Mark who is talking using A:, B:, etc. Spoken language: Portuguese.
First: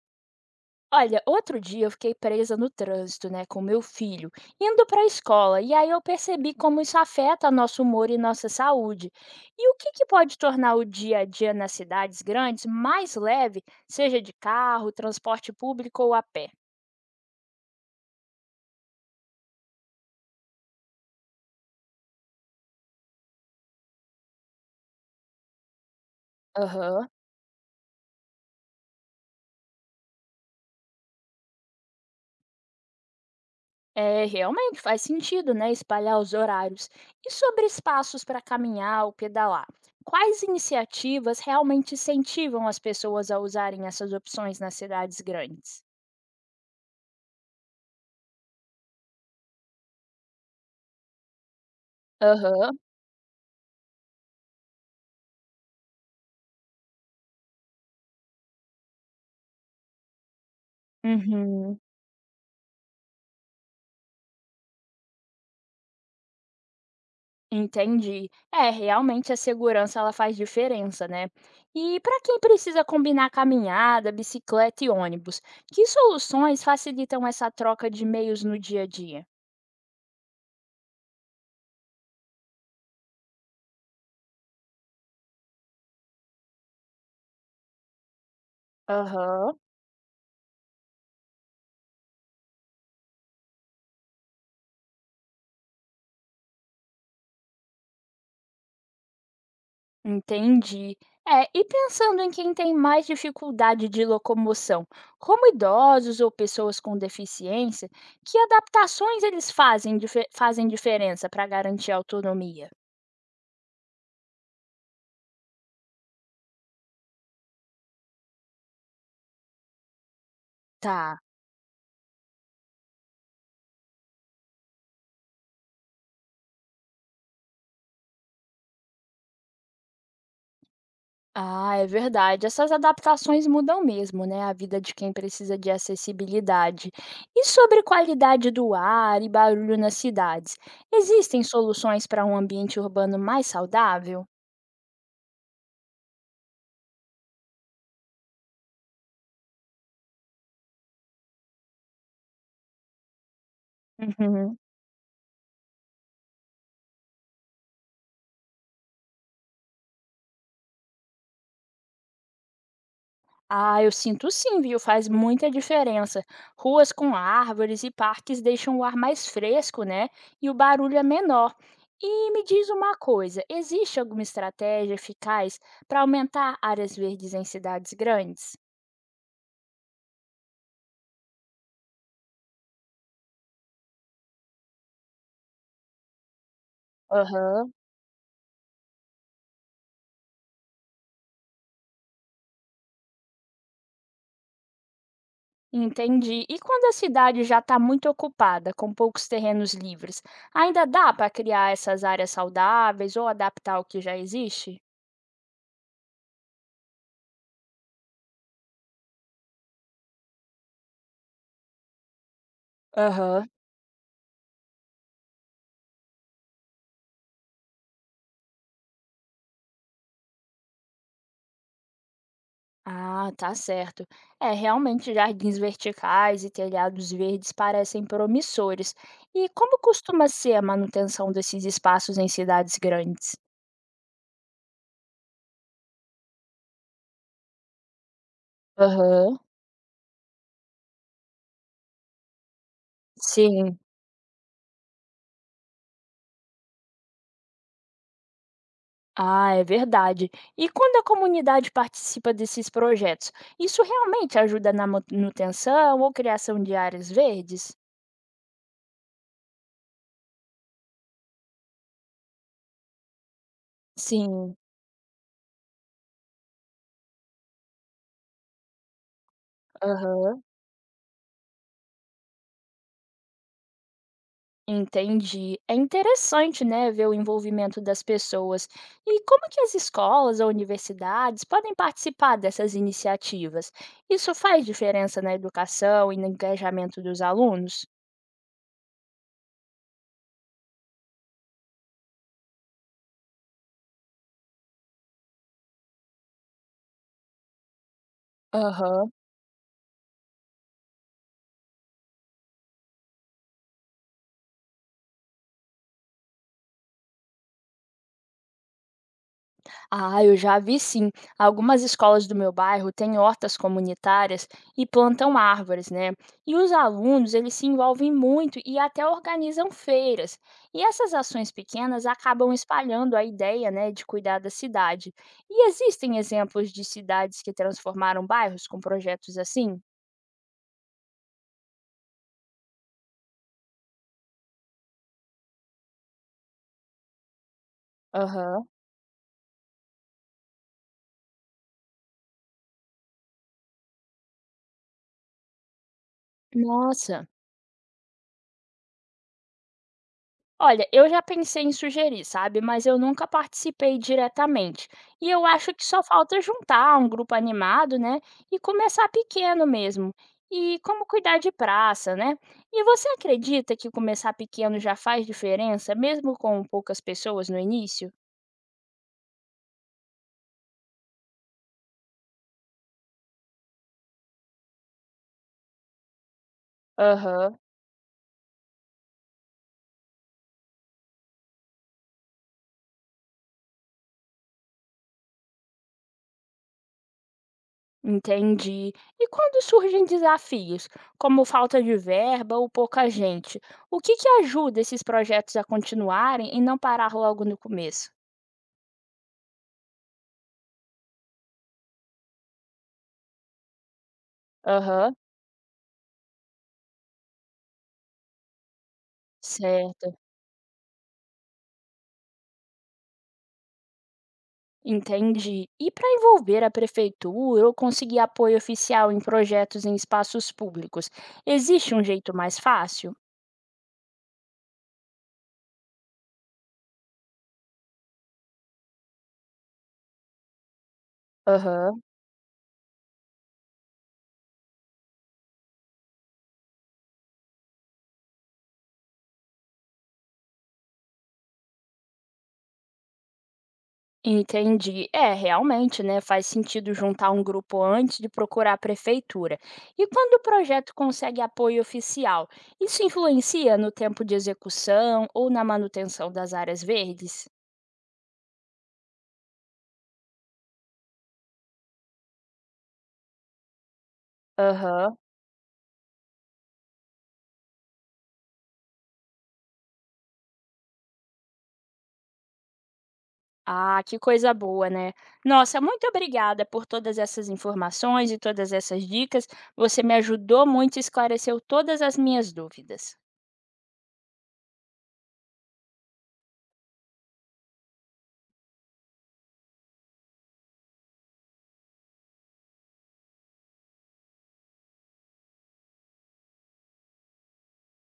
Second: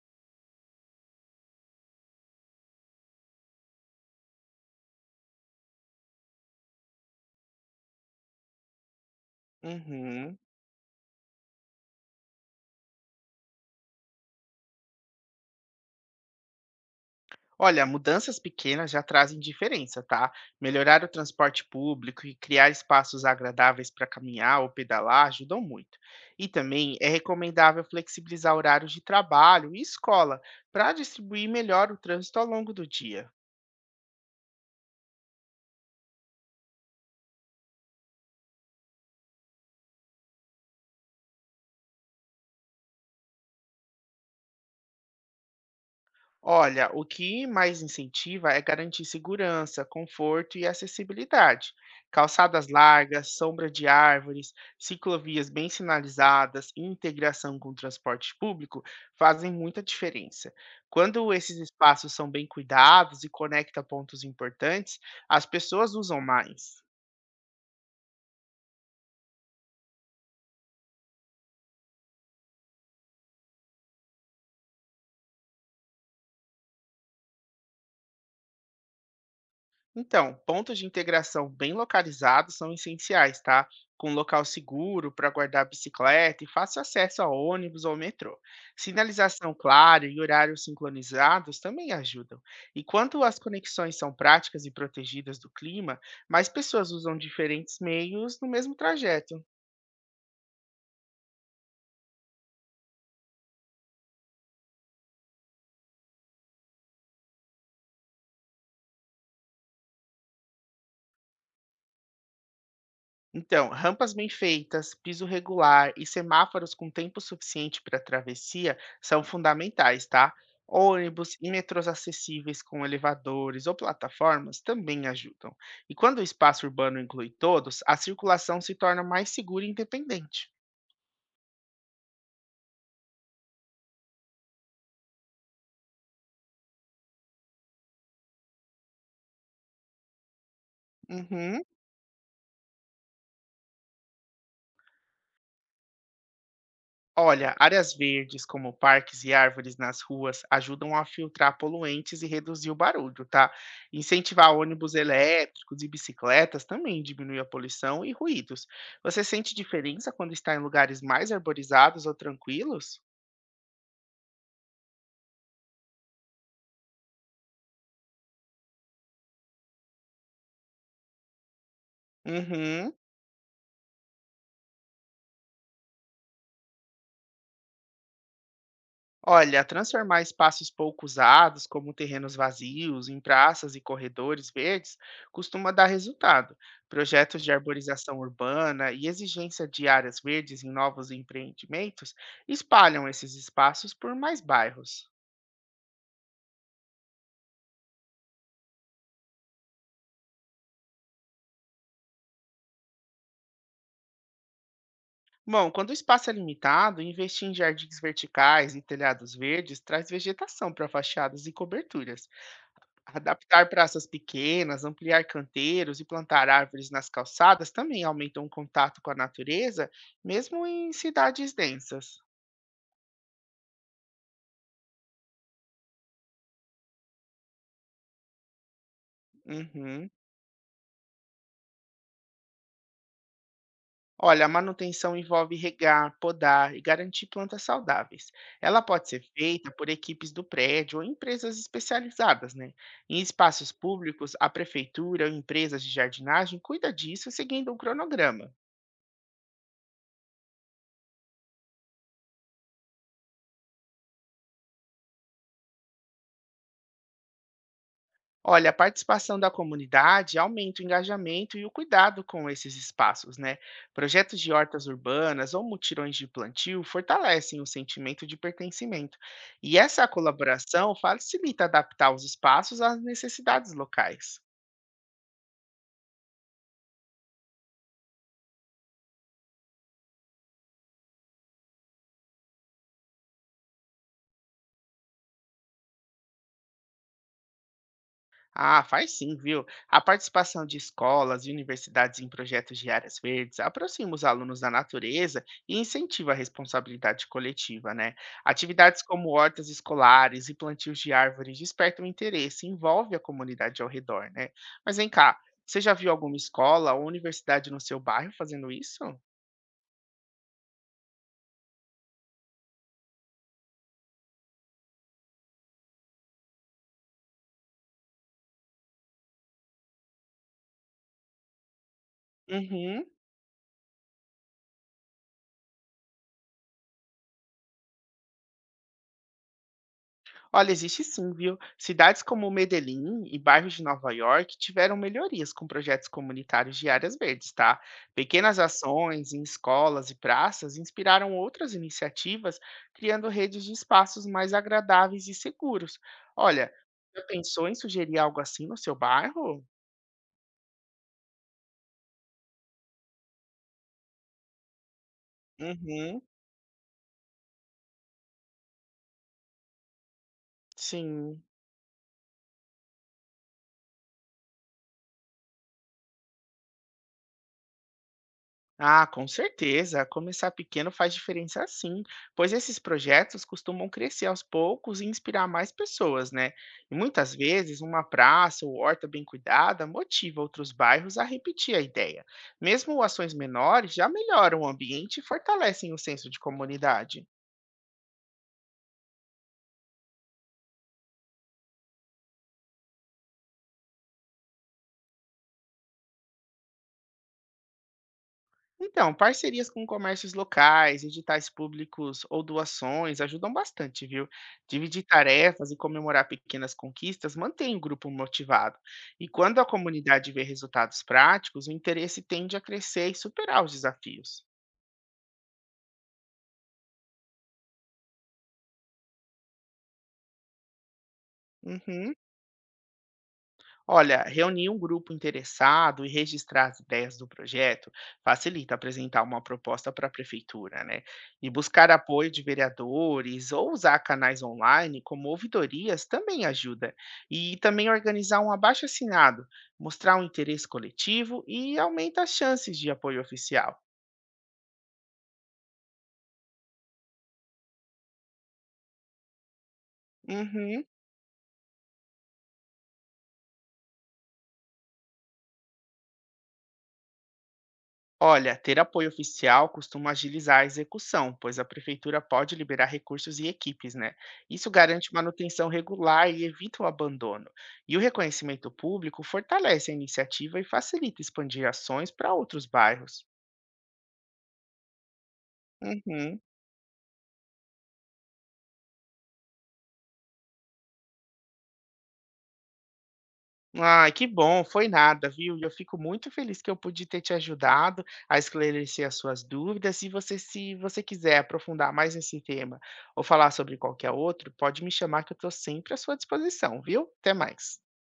A: Olha, outro dia eu fiquei presa no trânsito, né, com meu filho, indo para a escola, e aí eu percebi como isso afeta nosso humor e nossa saúde. E o que que
B: Uhum.
A: pode tornar o dia a dia nas cidades grandes mais leve, seja de carro, transporte público ou a pé?
B: Olha, mudanças pequenas já trazem diferença, tá? Melhorar o transporte público e criar espaços agradáveis para caminhar ou pedalar ajudam muito. E também é
A: Aham.
B: recomendável flexibilizar horários de trabalho e escola para distribuir melhor o trânsito ao longo do dia.
A: É, realmente faz sentido, né, espalhar os horários. E sobre espaços para caminhar ou pedalar? Quais iniciativas realmente incentivam as pessoas a usarem essas opções nas cidades grandes?
B: Olha, o que mais incentiva é garantir segurança, conforto e acessibilidade. Calçadas
A: Aham.
B: largas, sombra de árvores, ciclovias bem sinalizadas e integração com o transporte público fazem muita diferença. Quando esses
A: Uhum,
B: espaços são bem cuidados e conectam pontos importantes, as pessoas usam mais.
A: entendi. É, realmente a segurança ela faz diferença, né? E para quem precisa combinar caminhada, bicicleta e ônibus, que soluções facilitam essa troca de meios no dia a dia?
B: Então, pontos de integração bem localizados são essenciais, tá? Com local seguro para guardar bicicleta e fácil acesso a ônibus ou metrô. Sinalização
A: Aham,
B: clara e horários sincronizados também ajudam. E quanto as conexões são práticas e protegidas do clima, mais pessoas usam diferentes meios no mesmo trajeto.
A: entendi. É, e pensando em quem tem mais dificuldade de locomoção, como idosos ou pessoas com deficiência, que adaptações eles fazem, fazem diferença para garantir a autonomia?
B: Então, rampas bem feitas, piso regular e semáforos com tempo suficiente para travessia são fundamentais, tá?
A: Tá.
B: Ônibus e metrôs acessíveis com elevadores ou plataformas também ajudam. E quando o espaço urbano inclui todos, a circulação se torna mais segura e independente.
A: Ah, é verdade. Essas adaptações mudam mesmo, né? A vida de quem precisa de acessibilidade. E sobre qualidade do ar e barulho nas cidades, existem
B: Uhum.
A: soluções para um ambiente urbano mais saudável?
B: Olha, áreas verdes, como parques e árvores nas ruas, ajudam a filtrar poluentes e reduzir o barulho, tá? Incentivar
A: Uhum.
B: ônibus elétricos e bicicletas também diminui a poluição e ruídos. Você sente diferença quando está em lugares mais arborizados ou tranquilos?
A: Ah, eu sinto sim, viu? Faz muita diferença. Ruas com árvores e parques deixam o ar mais fresco, né? E o barulho é menor. E me diz
B: Uhum.
A: uma coisa: existe alguma estratégia eficaz para aumentar áreas verdes em cidades grandes?
B: Olha, transformar espaços pouco usados, como terrenos vazios, em praças e corredores verdes, costuma dar resultado. Projetos de
A: Aham.
B: arborização urbana e exigência de áreas verdes em novos empreendimentos espalham esses espaços por mais bairros.
A: Entendi. E quando a cidade já está muito ocupada, com poucos terrenos livres, ainda dá para criar essas áreas saudáveis ou adaptar o que já existe?
B: Bom, quando o espaço é limitado, investir em jardins verticais e telhados verdes traz vegetação para fachadas e coberturas.
A: Aham.
B: Adaptar praças pequenas, ampliar canteiros e plantar árvores nas calçadas também aumentam o contato com a natureza, mesmo em cidades densas.
A: Ah, tá certo. É, realmente jardins verticais e telhados verdes parecem promissores. E como
B: Uhum.
A: costuma ser a manutenção desses espaços em cidades grandes?
B: Olha, a manutenção envolve regar, podar e garantir plantas saudáveis. Ela pode ser
A: Aham.
B: feita por equipes do prédio ou empresas especializadas, né? Em espaços
A: Sim.
B: públicos, a prefeitura ou empresas de jardinagem cuida disso seguindo um cronograma.
A: Ah, é verdade. E quando a comunidade participa desses projetos, isso realmente ajuda na manutenção ou criação de áreas verdes?
B: Olha, a participação da comunidade aumenta o engajamento e o cuidado com esses espaços, né? Projetos de
A: Sim,
B: hortas urbanas ou mutirões de plantio fortalecem o sentimento de pertencimento. E essa
A: aham,
B: colaboração facilita adaptar os espaços às necessidades locais.
A: entendi. É interessante, né, ver o envolvimento das pessoas. E como que as escolas ou universidades podem participar dessas iniciativas? Isso faz diferença na educação e no engajamento dos alunos?
B: Ah, faz sim, viu? A participação de escolas e universidades em projetos de áreas verdes aproxima os alunos da natureza e incentiva a responsabilidade coletiva, né? Atividades
A: Aham.
B: como hortas escolares e plantios de árvores despertam interesse, envolve a comunidade ao redor, né? Mas vem cá, você já viu alguma escola ou universidade no seu bairro fazendo isso?
A: Ah, eu já vi sim. Algumas escolas do meu bairro têm hortas comunitárias e plantam árvores, né? E os alunos, eles se envolvem muito e até organizam feiras. E essas ações pequenas acabam
B: Uhum.
A: espalhando a ideia, né, de cuidar da cidade. E existem exemplos de cidades que transformaram bairros com projetos assim?
B: Olha, existe sim, viu? Cidades como Medellín e bairros de Nova York tiveram melhorias com projetos comunitários de áreas verdes, tá? Pequenas
A: Aham.
B: ações em escolas e praças inspiraram outras iniciativas, criando redes de espaços mais agradáveis e seguros. Olha, já
A: Nossa.
B: pensou em sugerir algo assim no seu bairro?
A: Olha, eu já pensei em sugerir, sabe, mas eu nunca participei diretamente. E eu acho que só
B: Uhum,
A: falta juntar um grupo animado, né, e começar pequeno mesmo. E como cuidar
B: sim.
A: de praça, né? E você acredita que começar pequeno já faz diferença, mesmo com poucas pessoas no início?
B: Ah, com certeza. Começar pequeno faz diferença sim, pois esses projetos costumam crescer aos poucos e inspirar mais pessoas, né? E muitas
A: Aham,
B: vezes uma praça ou horta bem cuidada motiva outros bairros a repetir a ideia. Mesmo ações menores já melhoram o ambiente e fortalecem o senso de comunidade.
A: entendi. E quando surgem desafios, como falta de verba ou pouca gente, o que que ajuda esses projetos a continuarem e não parar logo no começo?
B: Então, parcerias com comércios locais, editais públicos ou doações ajudam bastante, viu? Dividir
A: Aham.
B: tarefas e comemorar pequenas conquistas mantém o grupo motivado. E quando a
A: Certo,
B: comunidade vê resultados práticos, o interesse tende a crescer e superar os desafios.
A: entendi. E para envolver a prefeitura ou conseguir apoio oficial em projetos em espaços públicos, existe um
B: Uhum.
A: jeito mais fácil?
B: Olha, reunir um grupo interessado e registrar as ideias do projeto facilita apresentar uma proposta para a prefeitura, né? E buscar
A: Aham,
B: apoio de vereadores ou usar canais online como ouvidorias também ajuda. E também organizar um abaixo-assinado, mostrar um interesse coletivo e aumenta as chances de apoio oficial.
A: entendi. É, realmente, né? Faz sentido juntar um grupo antes de procurar a prefeitura. E quando o
B: Uhum.
A: projeto consegue apoio oficial, isso influencia no tempo de execução ou na manutenção das áreas verdes?
B: Olha, ter apoio oficial costuma agilizar a execução, pois a prefeitura pode liberar recursos e equipes, né? Isso garante
A: Aham.
B: manutenção regular e evita o abandono. E o reconhecimento público fortalece a iniciativa e facilita expandir ações para outros bairros.
A: Ah, que coisa boa, né? Nossa, muito
B: Uhum.
A: obrigada por todas essas informações e todas essas dicas. Você me ajudou muito e esclareceu todas as minhas dúvidas.
B: Ai, que bom, foi nada, viu? E eu fico muito feliz que eu pude ter te ajudado a esclarecer as suas dúvidas. Se você quiser aprofundar mais nesse tema ou falar sobre qualquer outro, pode me chamar que eu estou sempre à sua disposição, viu? Até mais.